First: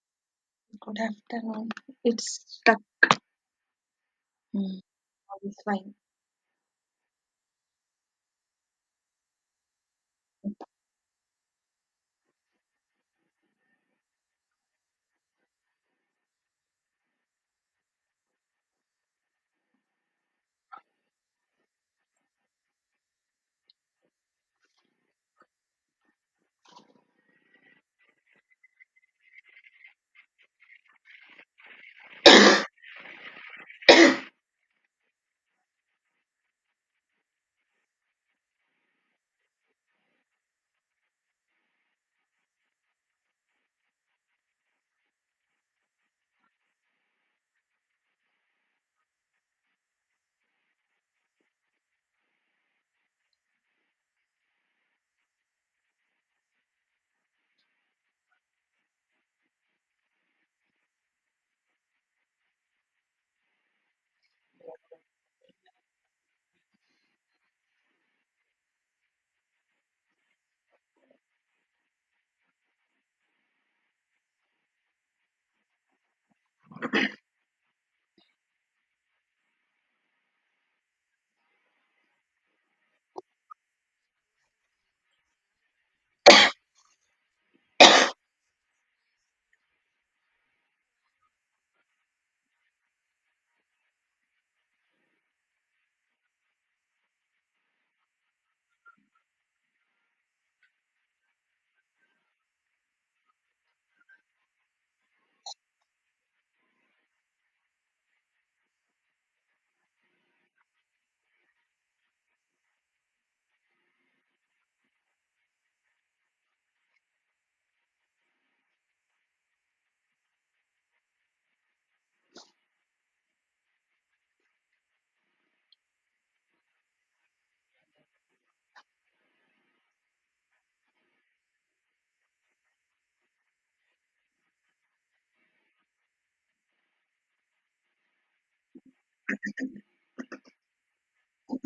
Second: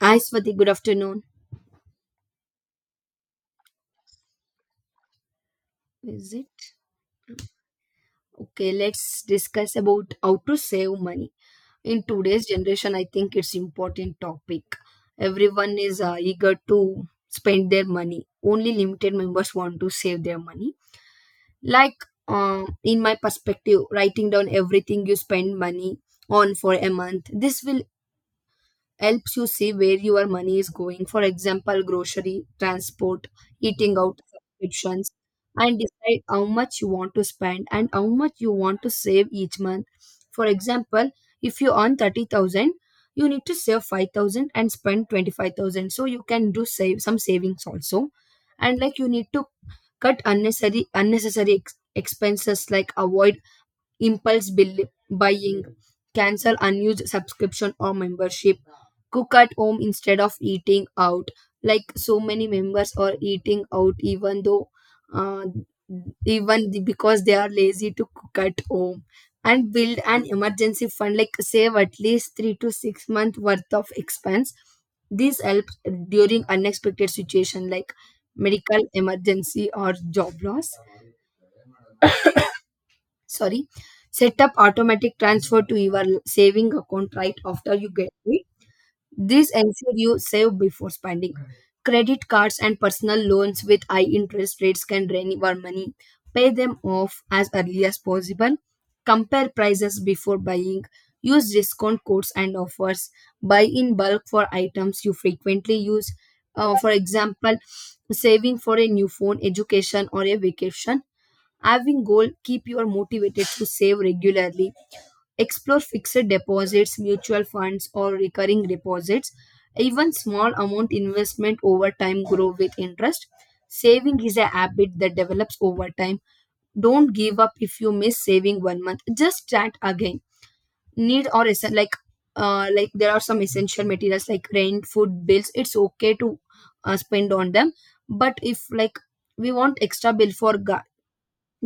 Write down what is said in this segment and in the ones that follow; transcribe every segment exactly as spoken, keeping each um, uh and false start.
Hi Swati, good Good afternoon. afternoon. It's stuck. Mm, it's fine. Is it? Okay, let's discuss about how to save money. In today's generation, I think it's important topic. Everyone is uh, eager to spend their money. Only limited members want to save their money. Like um, in my perspective, writing down everything you spend money on for a month, this will helps you see where your money is going. For example, grocery, transport, eating out, subscriptions, and decide how much you want to spend and how much you want to save each month. For example, if you earn thirty thousand, you need to save five thousand and spend twenty-five thousand. So you can do save some savings also. And like you need to cut unnecessary unnecessary ex- expenses like avoid impulse bill buying, cancel unused subscription or membership, cook at home instead of eating out, like so many members are eating out even though uh, even the- because they are lazy to cook at home. And build an emergency fund, like save at least three to six month worth of expense. This helps during unexpected situation like medical emergency or job loss. Sorry, set up automatic transfer to your saving account right after you get it. This ensure you save before spending. Credit cards and personal loans with high interest rates can drain your money. Pay them off as early as possible. Compare prices before buying. Use discount codes and offers. Buy in bulk for items you frequently use. Uh, for example, saving for a new phone, education, or a vacation. Having goal keep you motivated to save regularly. Explore fixed deposits, mutual funds, or recurring deposits. Even small amount investment over time grow with interest. Saving is a habit that develops over time. Don't give up if you miss saving one month. Just start again. Need or essen- like uh, like there are some essential materials like rent, food, bills. It's okay to uh, spend on them, but if like we want extra bill for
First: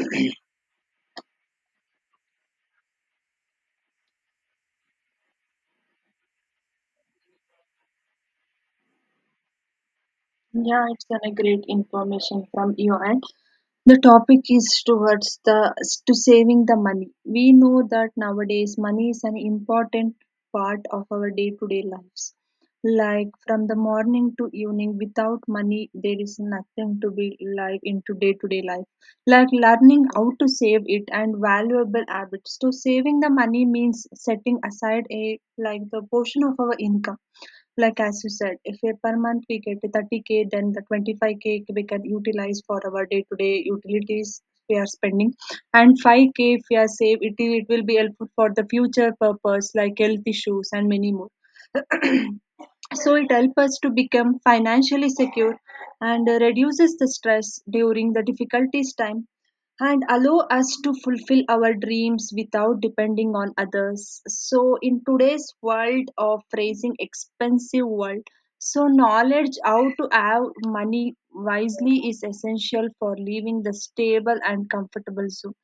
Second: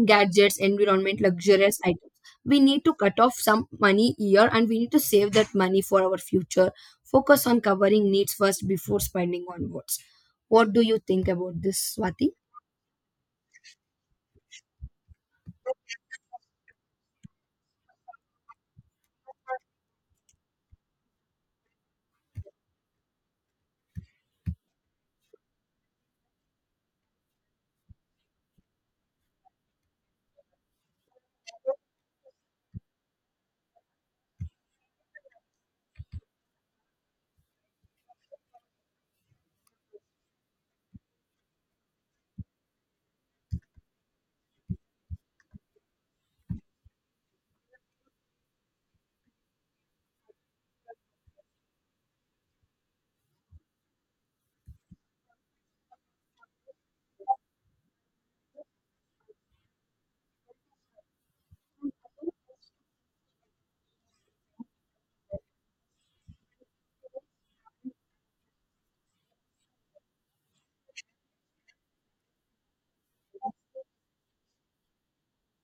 gadgets, environment, luxurious items. We need to cut off some money here and we need to save that money for our future. Focus on covering needs first before spending on wants. What do Yeah, you it's think a about great this, Swati? information from you, and the topic is towards the to saving the money. We know that nowadays money is an important part of our day-to-day lives. Like from the morning to evening, without money, there is nothing to be live into day-to-day life. Like learning how to save it and valuable habits. So saving the money means setting aside a like the portion of our income, like as you said, if a per month we get the thirty k, then the twenty-five k we can utilize for our day-to-day utilities we are spending, and five k if we are save it, it will be helpful for the future purpose like health issues and many more. So it helps us to become financially secure and uh, reduces the stress during the difficulties time, and allow us to fulfill our dreams without depending on others. So in today's world of raising expensive world, so knowledge how to have money wisely is essential for living the stable and comfortable zone.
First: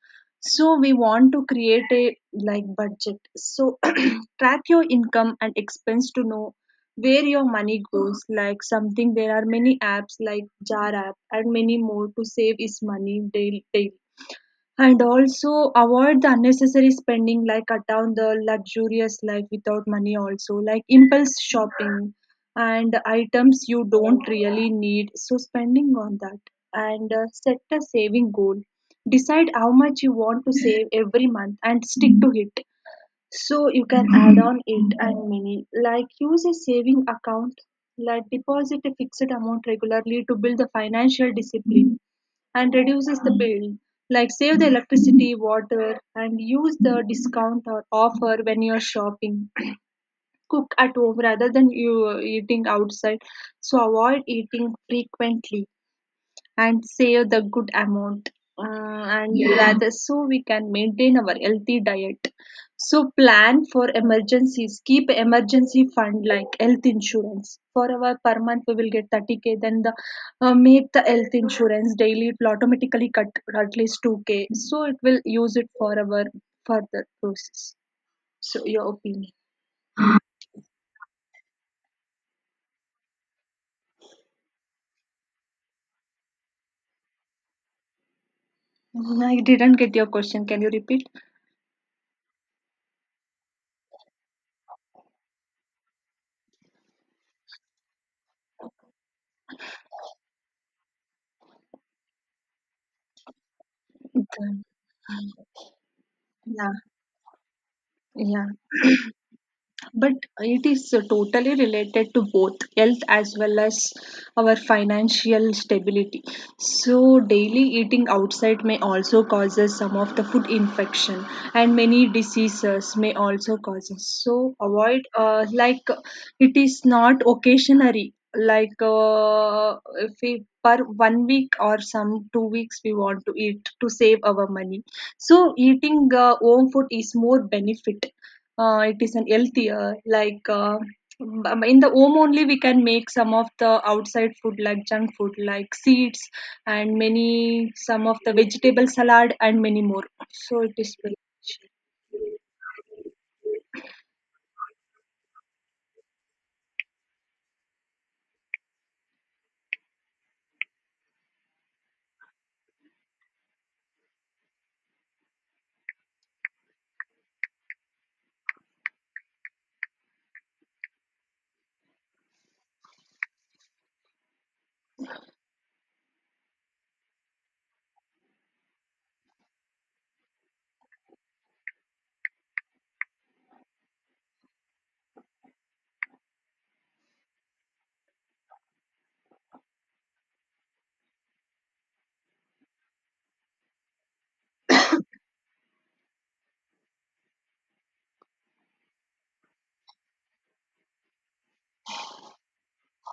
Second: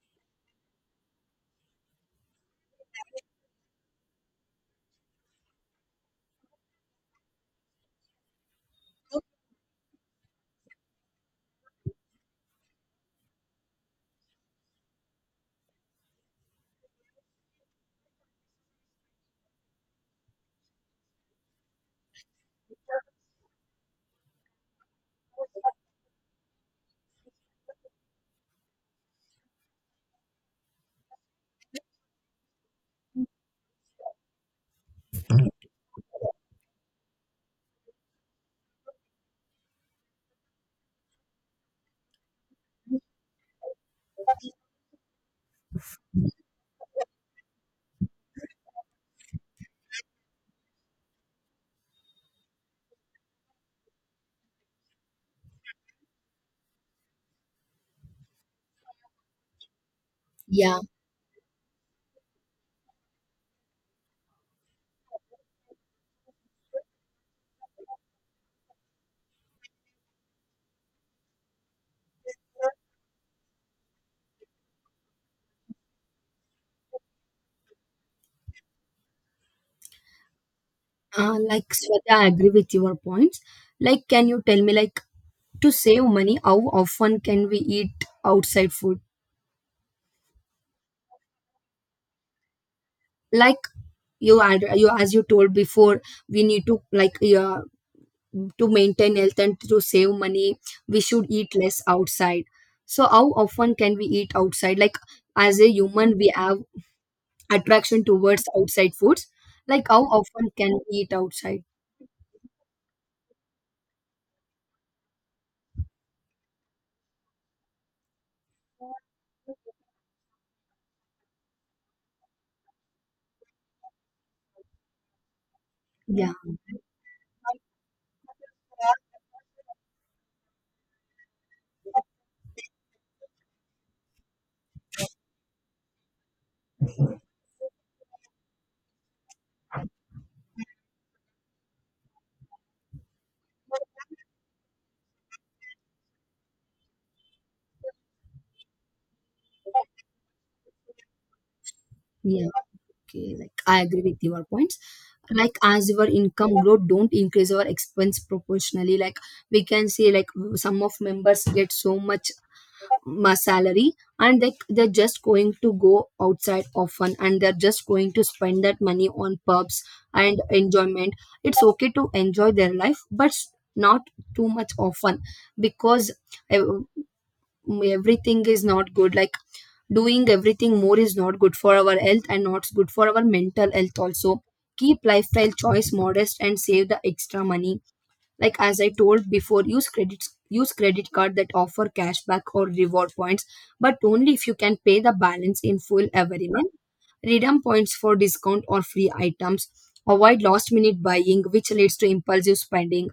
So we want to create a like budget, so track your income and expense to know where your money goes, like something there are many apps like jar app and many more to save is money daily, daily, and also avoid the unnecessary spending like cut down the luxurious life without money also like impulse shopping and items you don't really need, so spending on that. And uh, set a saving goal, decide how much you want to save every month and stick to it, so you can add on it. And many like use a saving account, like deposit a fixed amount regularly to build the financial discipline and reduces the bill. Like save the electricity, water, and use the discount or offer when you're shopping. Cook at home rather than you uh, eating outside. So avoid eating frequently and save the good amount, uh, and yeah, rather so we can Yeah, maintain our healthy diet. So plan for emergencies, keep emergency fund like health insurance. For our per month we will get thirty k, then the uh, make the health insurance daily, it will automatically cut at least two k, so it will use it for our further process. So your opinion? uh, like Swati, I agree with your points. Like, can you tell me, like, to save money, how often can we eat outside food? Mm, I didn't get your question, can you repeat? Like, you had you as you told before, we need to like, yeah, to maintain health and to save money, we should eat less outside. So how often can we eat Then- outside, like as a human we have yeah, attraction towards yeah, outside foods, like how but often it can is we eat totally outside? related to both health as well as our financial stability. So daily eating outside may also causes some of the food infection and many diseases may also cause us. So avoid uh, like, Yeah, it is not occasionally like, uh, if we per one week or some two weeks we want to eat to save our money. So eating uh, home food is more benefit. Uh, it is an healthier like, uh, um, in the home only we can make some of the outside food like junk food like seeds and many some of the vegetable salad and many more. So it is very. yeah, okay, like I agree with your points. Like as your income growth, don't increase our expense proportionally. Like we can see, like some of members get so much my salary, and they, they're just going to go outside often, and they're just going to spend that money on pubs and enjoyment. It's okay to enjoy their life, but not too much often. Because ev- everything is not good. Like doing everything more is not good for our health and not good for our mental health also. Keep lifestyle choice modest and save the extra money. Like as I told before, use credit use credit card that offer cashback or reward points, but only if you can pay the balance in full every month. Redeem points for discount or free items. Avoid last minute buying which leads to impulsive spending.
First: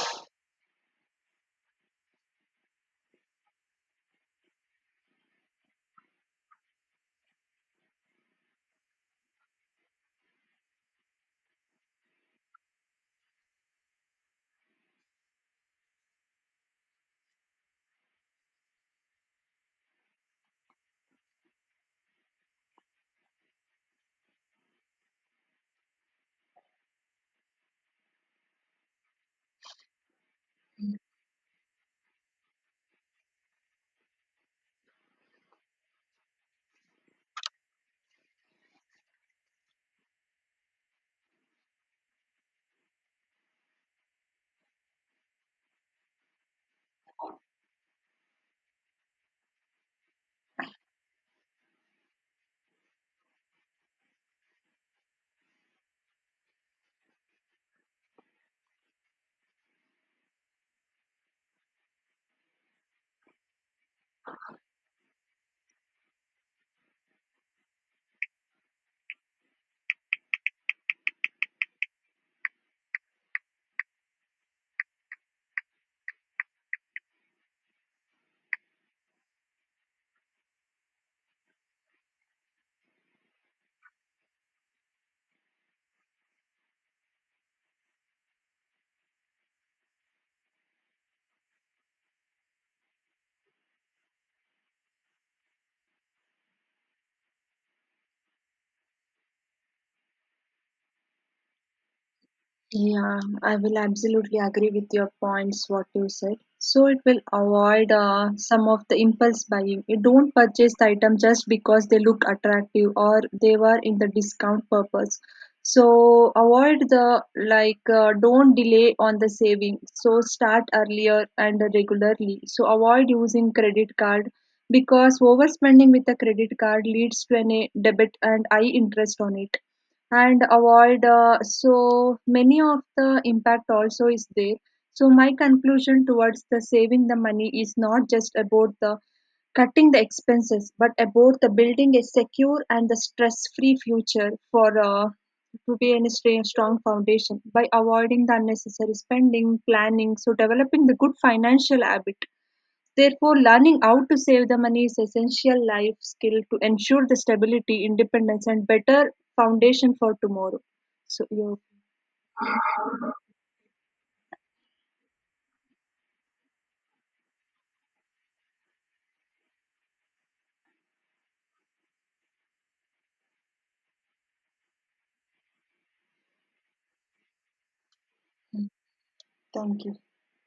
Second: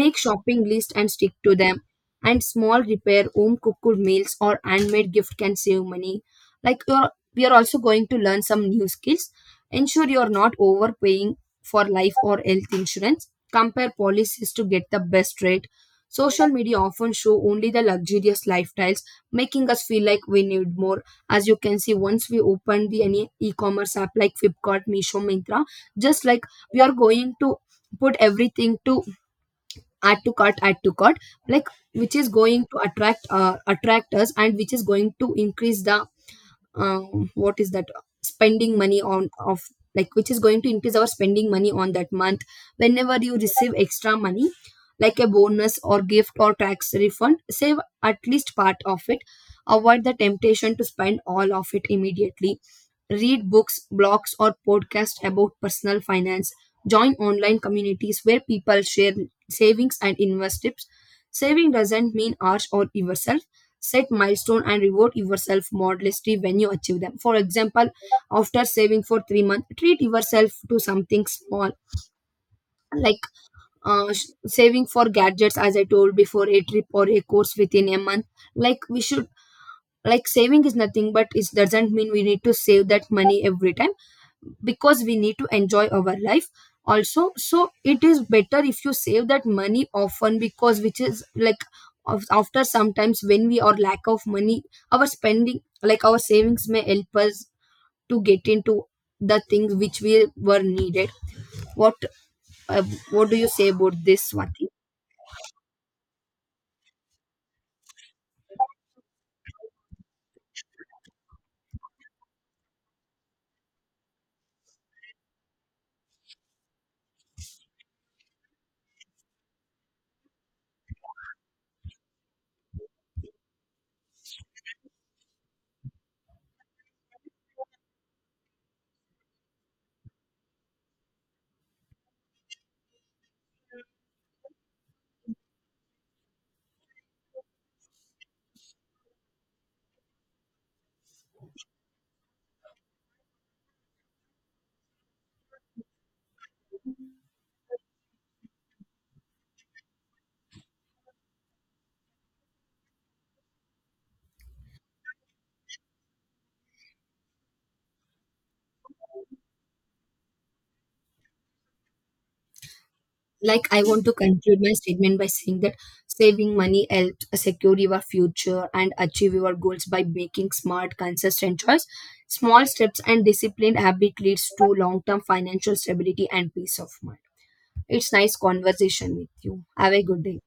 Make shopping list and stick to them. And small repair, home cooked meals, or handmade gift can save money. Like you're we are also going to learn some new skills. Ensure you're not overpaying for life or health insurance. Compare policies to get the best rate. Social media often show only the luxurious lifestyles, making us feel like we need more. As you can see, once we open the any e-commerce app like Flipkart, Misho, Mintra, just like we are going to put everything to add to cart, add to cart, like which is going to attract uh, attract us, and which is going to increase the um, what is that spending money on of, like which is going to increase our spending money on that month. Whenever you receive extra money, like a bonus or gift or tax refund, save at least part of it. Avoid the temptation to spend all of it immediately. Read books, blogs, or podcasts about personal finance. Join online communities where people share savings and invest tips. Saving doesn't mean harsh or evil. Set milestone and reward yourself modestly when you achieve them. For example, after saving for three months, treat yourself to something small. like uh, sh- Saving for gadgets, as I told before, a trip or a course within a month. Like we should, like saving is nothing but it doesn't mean we need to save that money every time, because we need to enjoy our life also. So it is better if you save that money often, because which is like of- after sometimes when we are lack of money, our spending, like our savings may help us to get into the things which we were needed. what uh, Yeah, what do you I say will about this absolutely one? agree with your points, what you said. So it will avoid uh, some of the impulse buying. You don't purchase the item just because they look attractive or they were in the discount purpose. So avoid the like, uh, don't delay on the saving. So start earlier and regularly. So avoid using credit card because overspending with the credit card leads to a debit and high interest on it. And avoid uh, so many of the impact also is there. So my conclusion towards the saving the money is not just about the cutting the expenses, but about the building a secure and the stress free future for uh, to be in a stra- strong foundation by avoiding the unnecessary spending planning, so developing the good financial habit. Therefore, learning how to save the money is essential life skill to ensure the stability, independence, and better foundation for tomorrow. So, yeah, Like I want to conclude my statement by saying that saving money helps secure your future and achieve your goals by making smart consistent choice. Small steps and disciplined habit leads to long-term financial stability and peace of mind. It's nice conversation with you, thank have you. a good day.